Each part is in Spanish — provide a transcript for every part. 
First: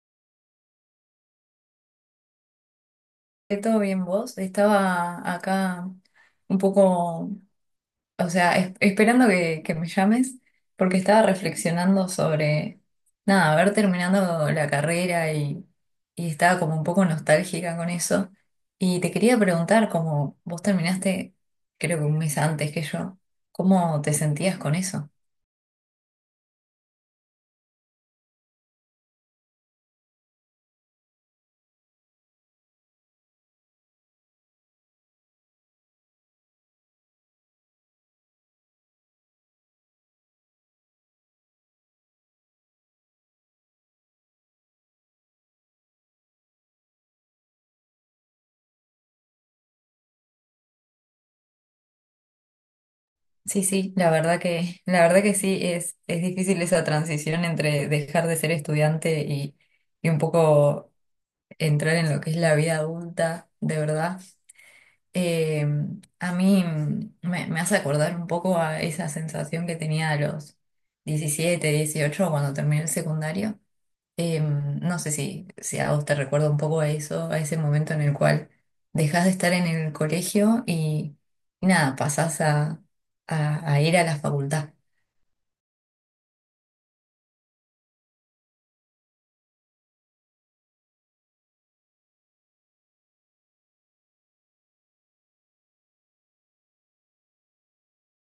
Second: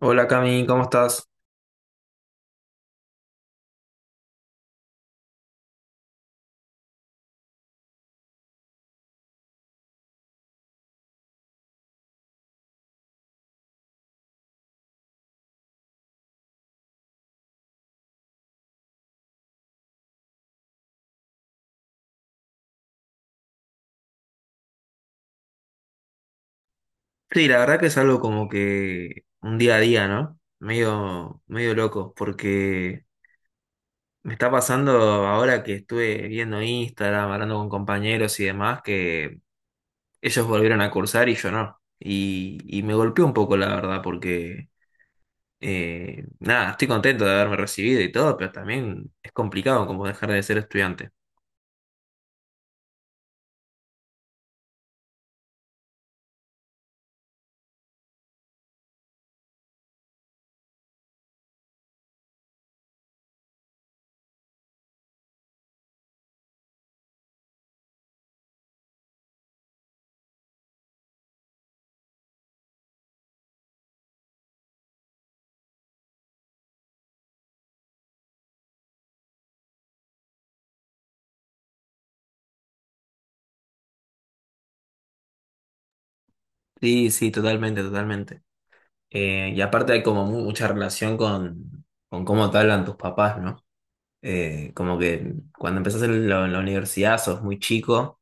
Hola Cami, ¿cómo estás? ¿Todo bien vos? Estaba acá un poco, o sea, esperando que me llames porque estaba reflexionando sobre, nada, haber terminado la carrera y estaba como un poco nostálgica con eso. Y te quería preguntar, como vos terminaste, creo que un mes antes que yo, ¿cómo te sentías con eso? Sí, la verdad que es algo como que un día a día, ¿no? Medio loco, porque me está pasando ahora que estuve viendo Instagram, hablando con compañeros y demás, que ellos volvieron a cursar y yo no. Y me golpeó un poco, la verdad, porque nada, estoy contento de haberme recibido y todo, pero también es complicado como dejar de ser estudiante. Sí, sí, la verdad que sí, es difícil esa transición entre dejar de ser estudiante y un poco entrar en lo que es la vida adulta, de verdad, eh, a mí me hace acordar un poco a esa sensación que tenía a los 17, 18 cuando terminé el secundario. No sé si, si a vos te recuerda un poco a eso, a ese momento en el cual dejás de estar en el colegio y nada, pasás a, a ir a la facultad. Sí, sí, totalmente, totalmente. Y aparte hay como mucha relación con cómo te hablan tus papás, ¿no? Como que cuando empezás en en la universidad sos muy chico,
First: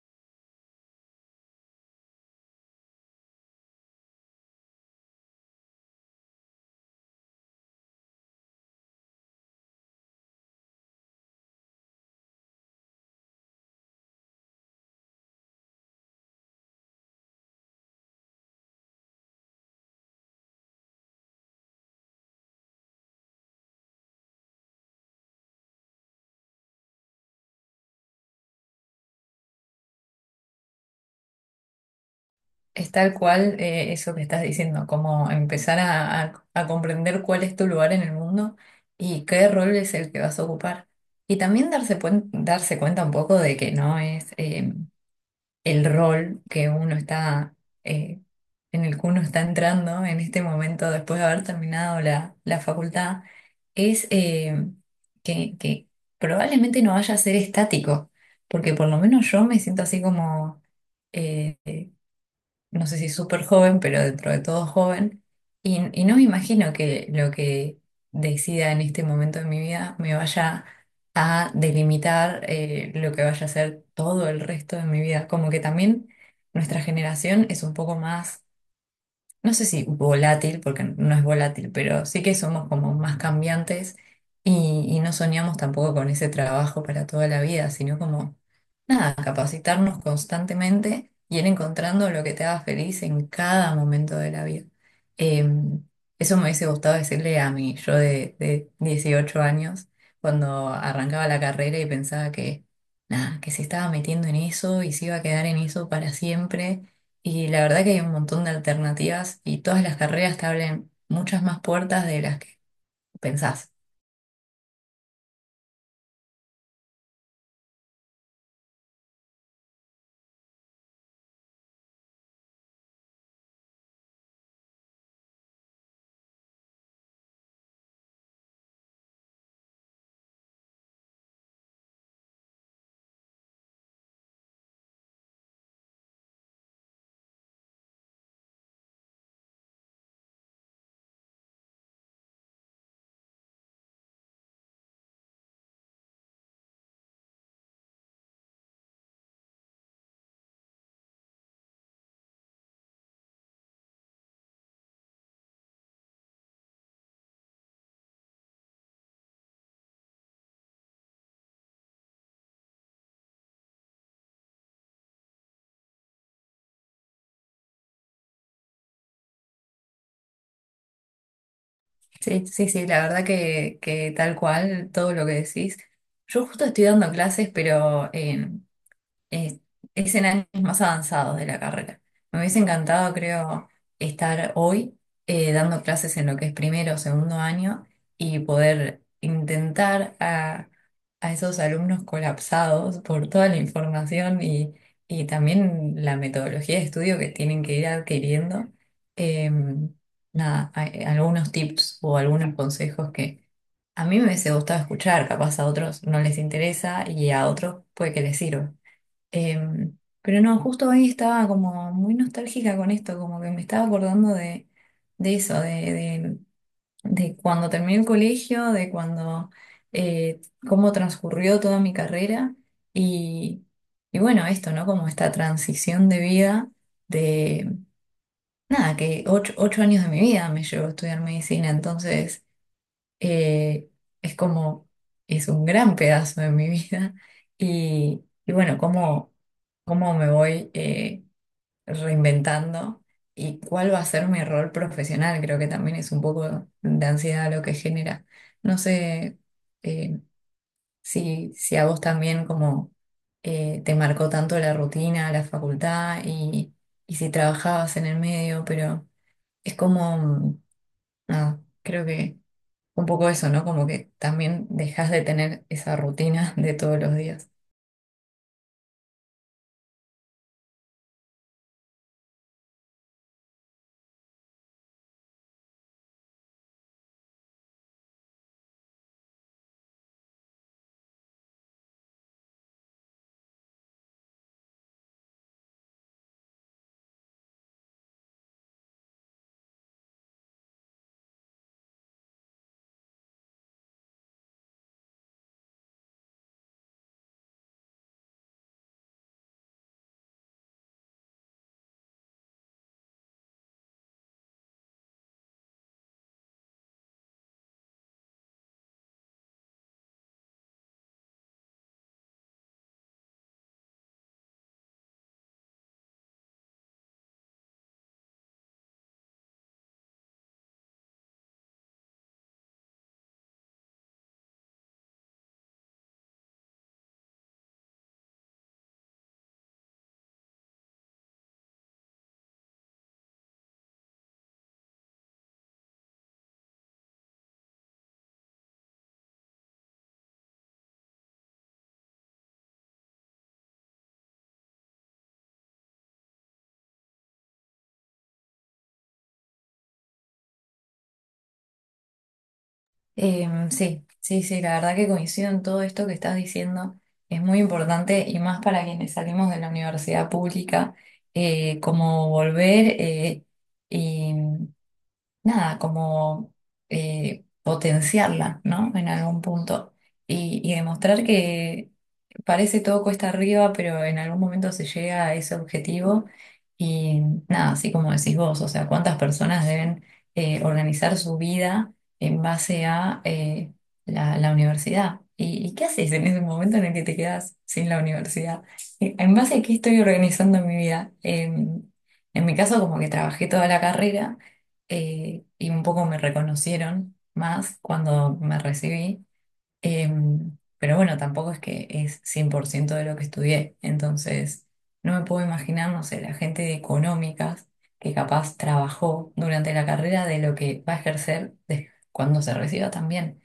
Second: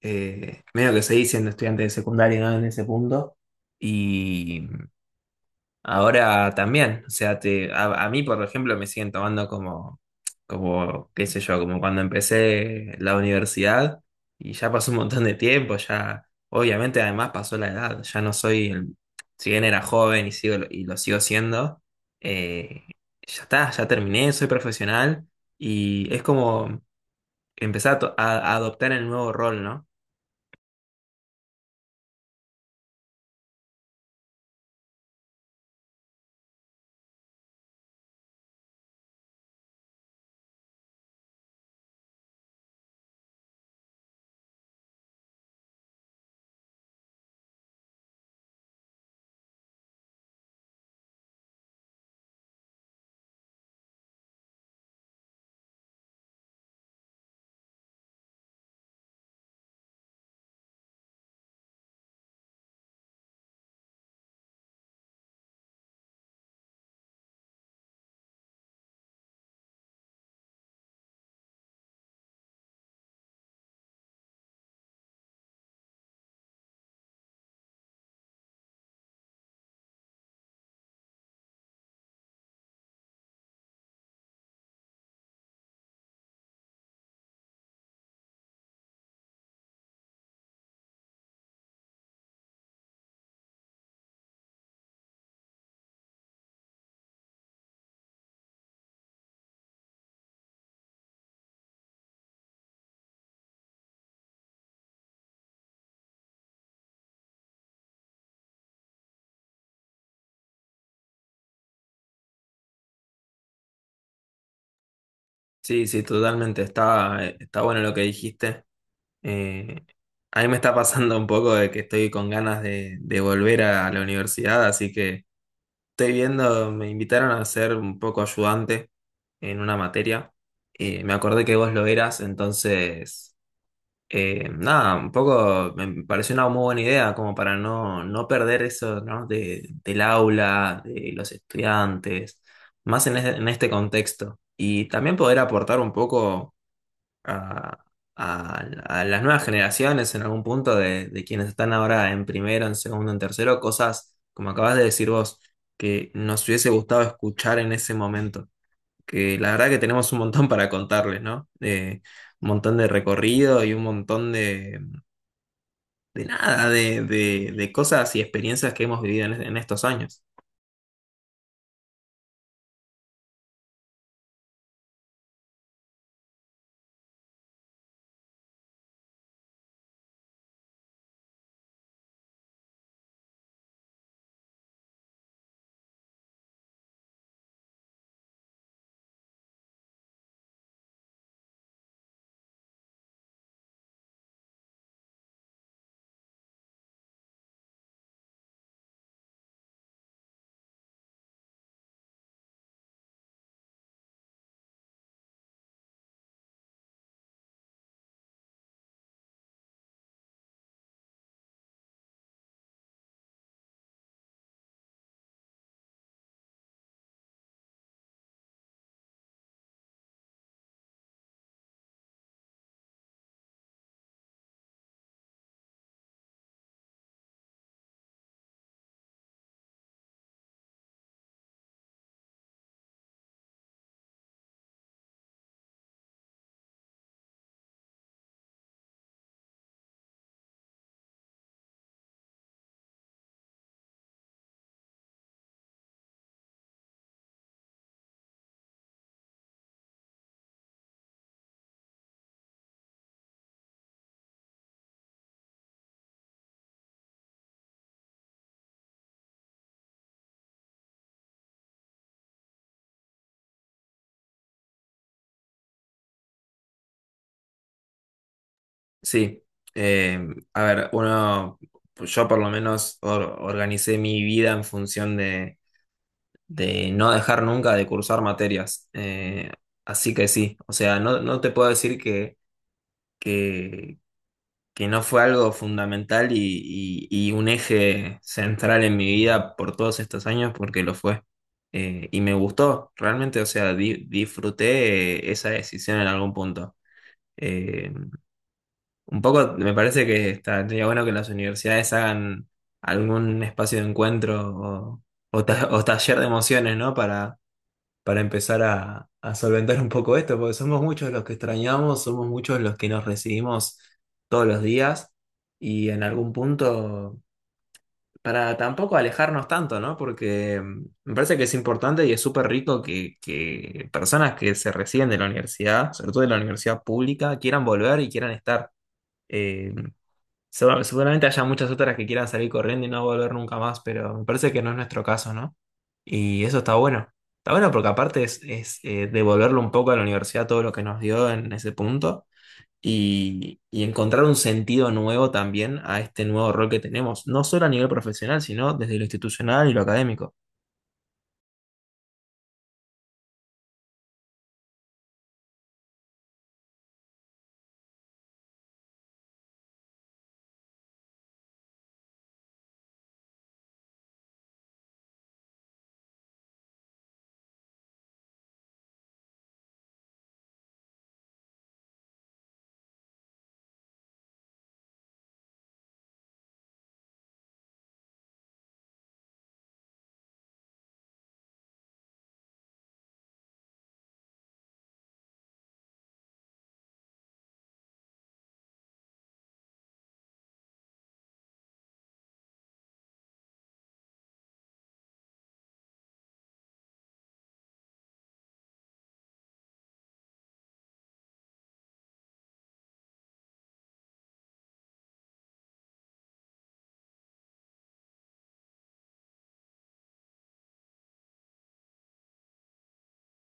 medio que seguís siendo estudiante de secundaria, ¿no? En ese punto. y Ahora también, o sea, a mí, por ejemplo, me siguen tomando como qué sé yo, como cuando empecé la universidad y ya pasó un montón de tiempo, ya, obviamente además pasó la edad, ya no soy, si bien era joven y lo sigo siendo, eh, ya está, ya terminé, soy profesional y es como empezar a adoptar el nuevo rol, ¿no? Es tal cual eso que estás diciendo, como empezar a, a comprender cuál es tu lugar en el mundo y qué rol es el que vas a ocupar. Y también darse, darse cuenta un poco de que no es el rol que uno está, eh, en el que uno está entrando en este momento después de haber terminado la, la facultad, es que probablemente no vaya a ser estático, porque por lo menos yo me siento así como... eh, no sé si súper joven, pero dentro de todo joven, y no me imagino que lo que decida en este momento de mi vida me vaya a delimitar lo que vaya a ser todo el resto de mi vida. Como que también nuestra generación es un poco más no sé si volátil, porque no es volátil, pero sí que somos como más cambiantes y no soñamos tampoco con ese trabajo para toda la vida, sino como, nada, capacitarnos constantemente y ir encontrando lo que te haga feliz en cada momento de la vida. Eh, Eso me hubiese gustado decirle a mí, yo de 18 años, cuando arrancaba la carrera y pensaba que, nada, que se estaba metiendo en eso y se iba a quedar en eso para siempre y la verdad que hay un montón de alternativas y todas las carreras te abren muchas más puertas de las que pensás. Sí, sí, totalmente, está, está bueno lo que dijiste. Eh, a mí me está pasando un poco de que estoy con ganas de volver a la universidad, así que estoy viendo, me invitaron a ser un poco ayudante en una materia. Me acordé que vos lo eras, entonces, nada, un poco me pareció una muy buena idea como para no, no perder eso, ¿no? Del aula, de los estudiantes, más en este contexto. Y también poder aportar un poco a, a- a las nuevas generaciones en algún punto de quienes están ahora en primero, en segundo, en tercero, cosas, como acabas de decir vos, que nos hubiese gustado escuchar en ese momento. Que la verdad que tenemos un montón para contarles, ¿no? Un montón de recorrido y un montón de nada, de, de cosas y experiencias que hemos vivido en estos años. Sí, sí, sí, la verdad que tal cual, todo lo que decís. Yo justo estoy dando clases, pero eh, es en años más avanzados de la carrera. Me hubiese encantado, creo, estar hoy dando clases en lo que es primero o segundo año y poder intentar a esos alumnos colapsados por toda la información y también la metodología de estudio que tienen que ir adquiriendo. em, Nada, algunos tips o algunos consejos que... A mí me hubiese gustado escuchar, capaz a otros no les interesa y a otros puede que les sirva. Pero no, justo hoy estaba como muy nostálgica con esto, como que me estaba acordando de eso, de, de cuando terminé el colegio, de cuando, eh, cómo transcurrió toda mi carrera y, y bueno, esto, ¿no? Como esta transición de vida de, nada, que ocho años de mi vida me llevó a estudiar medicina, entonces eh, es como, es un gran pedazo de mi vida. Y bueno, cómo, cómo me voy reinventando y cuál va a ser mi rol profesional, creo que también es un poco de ansiedad lo que genera. No sé eh, si, si a vos también como te marcó tanto la rutina, la facultad y si trabajabas en el medio, pero es como, nada, creo que un poco eso, ¿no? Como que también dejas de tener esa rutina de todos los días. Sí, eh, a ver, uno, yo por lo menos organicé mi vida en función de no dejar nunca de cursar materias. Así que sí, o sea, no, no te puedo decir que, que no fue algo fundamental y un eje central en mi vida por todos estos años, porque lo fue. Y me gustó, realmente, o sea, disfruté esa decisión en algún punto. Eh, un poco me parece que estaría bueno que las universidades hagan algún espacio de encuentro o, o taller de emociones, ¿no? Para empezar a solventar un poco esto, porque somos muchos los que extrañamos, somos muchos los que nos recibimos todos los días y en algún punto, para tampoco alejarnos tanto, ¿no? Porque me parece que es importante y es súper rico que personas que se reciben de la universidad, sobre todo de la universidad pública, quieran volver y quieran estar. Eh, Seguramente haya muchas otras que quieran salir corriendo y no volver nunca más, pero me parece que no es nuestro caso, ¿no? Y eso está bueno. Está bueno porque aparte es, es, devolverle un poco a la universidad todo lo que nos dio en ese punto y encontrar un sentido nuevo también a este nuevo rol que tenemos, no solo a nivel profesional, sino desde lo institucional y lo académico. Sí, sí, sí, la verdad que coincido en todo esto que estás diciendo. Es muy importante y más para quienes salimos de la universidad pública, como volver y nada, como potenciarla, ¿no? En algún punto. Y demostrar que parece todo cuesta arriba, pero en algún momento se llega a ese objetivo. Y nada, así como decís vos, o sea, cuántas personas deben organizar su vida en base a la, la universidad. Y qué haces en ese momento en el que te quedas sin la universidad? En base a qué estoy organizando mi vida? En mi caso, como que trabajé toda la carrera y un poco me reconocieron más cuando me recibí. Pero bueno, tampoco es que es 100% de lo que estudié. Entonces, no me puedo imaginar, no sé, la gente de económicas que capaz trabajó durante la carrera de lo que va a ejercer cuando se reciba también.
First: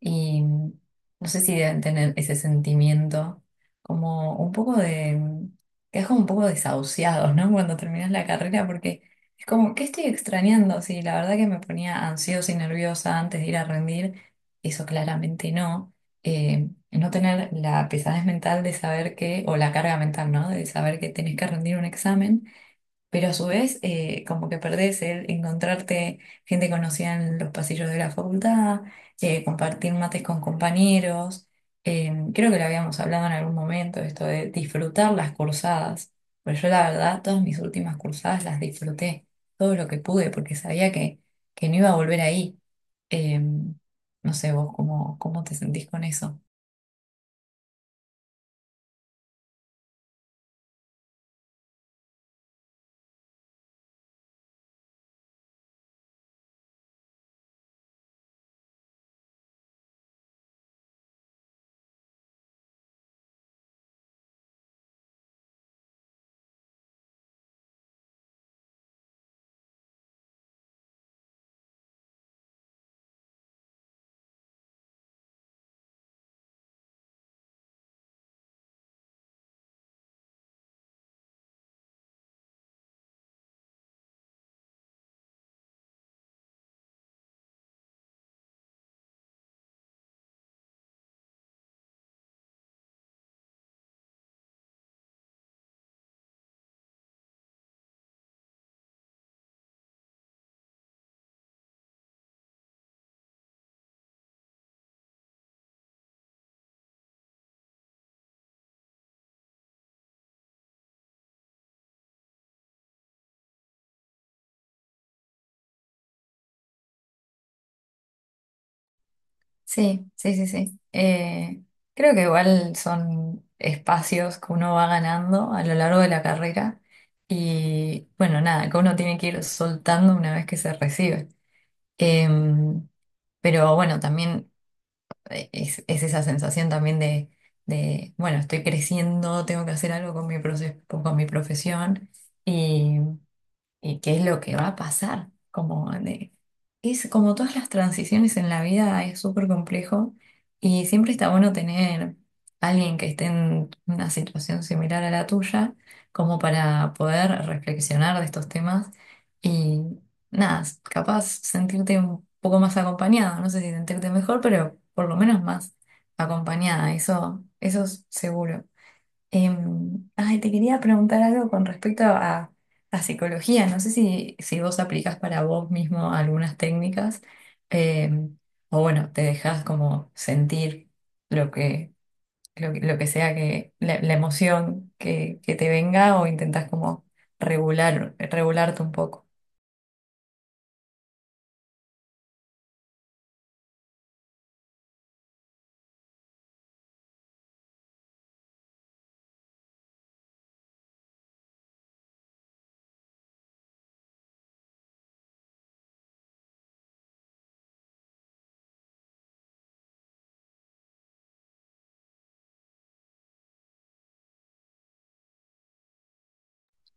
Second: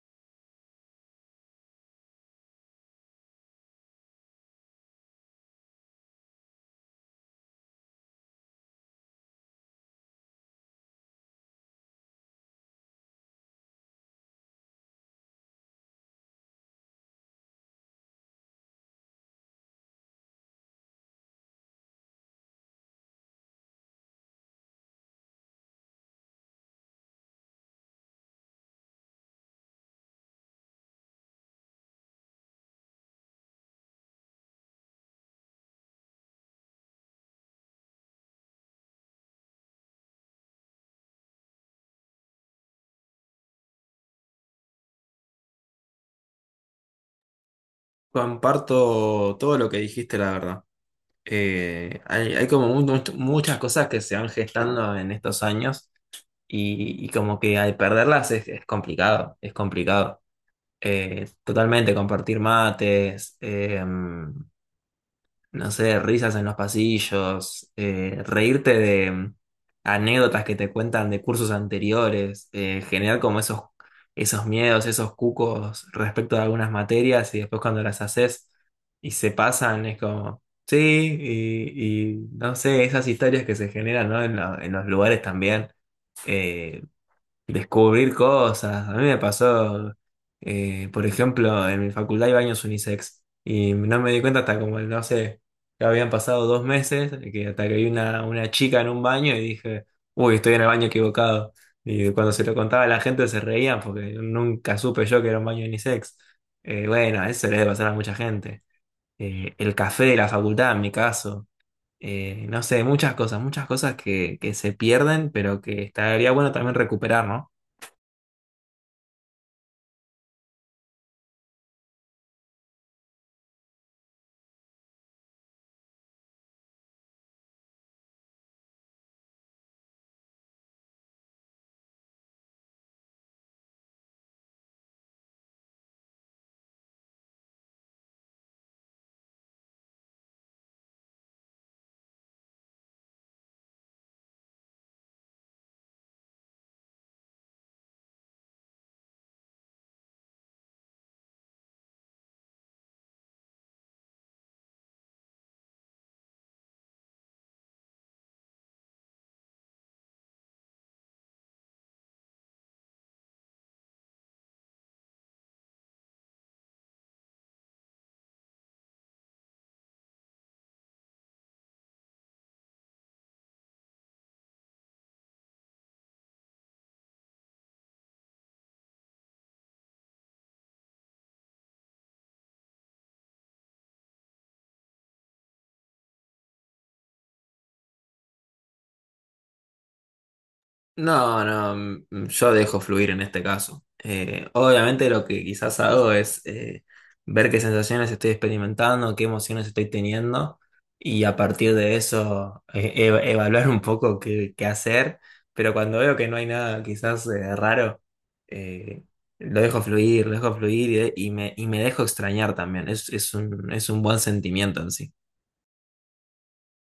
Y no sé si deben tener ese sentimiento como un poco de... que es como un poco desahuciados, ¿no? Cuando terminas la carrera, porque es como, ¿qué estoy extrañando? Sí, la verdad que me ponía ansiosa y nerviosa antes de ir a rendir eso claramente no. No tener la pesadez mental de saber que, o la carga mental, ¿no? De saber que tenés que rendir un examen pero a su vez como que perdés el encontrarte gente conocida en los pasillos de la facultad, compartir mates con compañeros. Creo que lo habíamos hablado en algún momento, esto de disfrutar las cursadas, pero yo la verdad todas mis últimas cursadas las disfruté todo lo que pude porque sabía que no iba a volver ahí. Eh, no sé vos cómo, cómo te sentís con eso. Comparto todo lo que dijiste, la verdad. Hay como muchas cosas que se van gestando en estos años. Y como que al perderlas es complicado, es complicado. Totalmente, compartir mates, no sé, risas en los pasillos, reírte de anécdotas que te cuentan de cursos anteriores, generar como esos, esos miedos, esos cucos respecto de algunas materias y después cuando las haces y se pasan es como, sí, y no sé, esas historias que se generan, ¿no? En, en los lugares también eh, descubrir cosas. A mí me pasó, por ejemplo, en mi facultad hay baños unisex y no me di cuenta hasta como, no sé, ya habían pasado dos meses, que hasta que vi una chica en un baño y dije, uy, estoy en el baño equivocado. Y cuando se lo contaba a la gente se reían porque nunca supe yo que era un baño unisex. Bueno, eso le debe pasar a mucha gente. El café de la facultad, en mi caso. No sé, muchas cosas que se pierden, pero que estaría bueno también recuperar, ¿no? Sí, sí, sí, sí. Creo que igual son espacios que uno va ganando a lo largo de la carrera y bueno, nada, que uno tiene que ir soltando una vez que se recibe. Em, pero bueno, también es esa sensación también de, bueno, estoy creciendo, tengo que hacer algo con mi con mi profesión y qué es lo que va a pasar. Como, de- es, como todas las transiciones en la vida es súper complejo y siempre está bueno tener alguien que esté en una situación similar a la tuya, como para poder reflexionar de estos temas y nada, capaz sentirte un poco más acompañado, no sé si sentirte mejor, pero por lo menos más acompañada, eso es seguro. Ay, te quería preguntar algo con respecto a psicología. No sé si, si vos aplicás para vos mismo algunas técnicas em, o bueno, te dejás como sentir lo que, lo, que lo que sea que la emoción que te venga o intentás como regularte un poco. No, no, mm, mm, yo dejo fluir en este caso. Obviamente lo que quizás hago es ver qué sensaciones estoy experimentando, qué emociones estoy teniendo y a partir de eso evaluar un poco qué, qué hacer, pero cuando veo que no hay nada quizás raro, eh, lo dejo fluir y me dejo extrañar también. Es, es un buen sentimiento en sí.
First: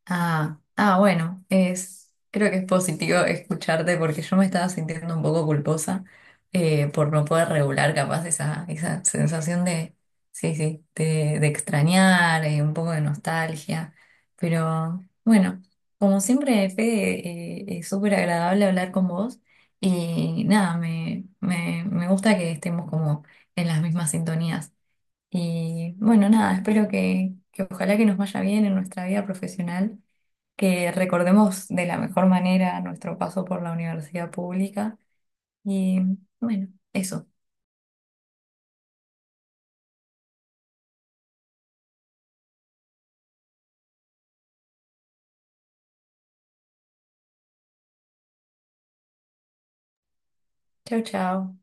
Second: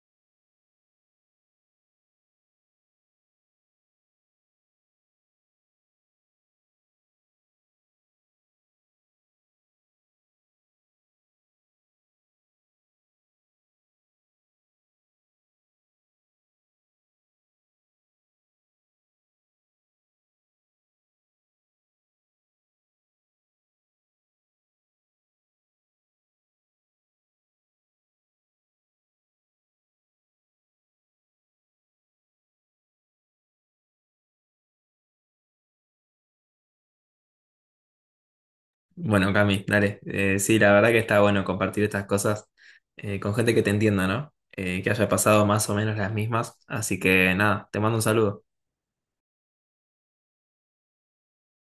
Ah, ah, bueno, es, creo que es positivo escucharte porque yo me estaba sintiendo un poco culposa por no poder regular capaz esa, esa sensación de, sí, sí, de extrañar, un poco de nostalgia. Pero bueno, como siempre, Fede, es súper agradable hablar con vos y nada, me gusta que estemos como en las mismas sintonías. Y bueno, nada, espero que ojalá que nos vaya bien en nuestra vida profesional que recordemos de la mejor manera nuestro paso por la universidad pública. Y bueno, eso. Bueno, Cami, dale. Sí, la verdad que está bueno compartir estas cosas con gente que te entienda, ¿no? Que haya pasado más o menos las mismas. Así que nada, te mando un saludo. Chao, chao.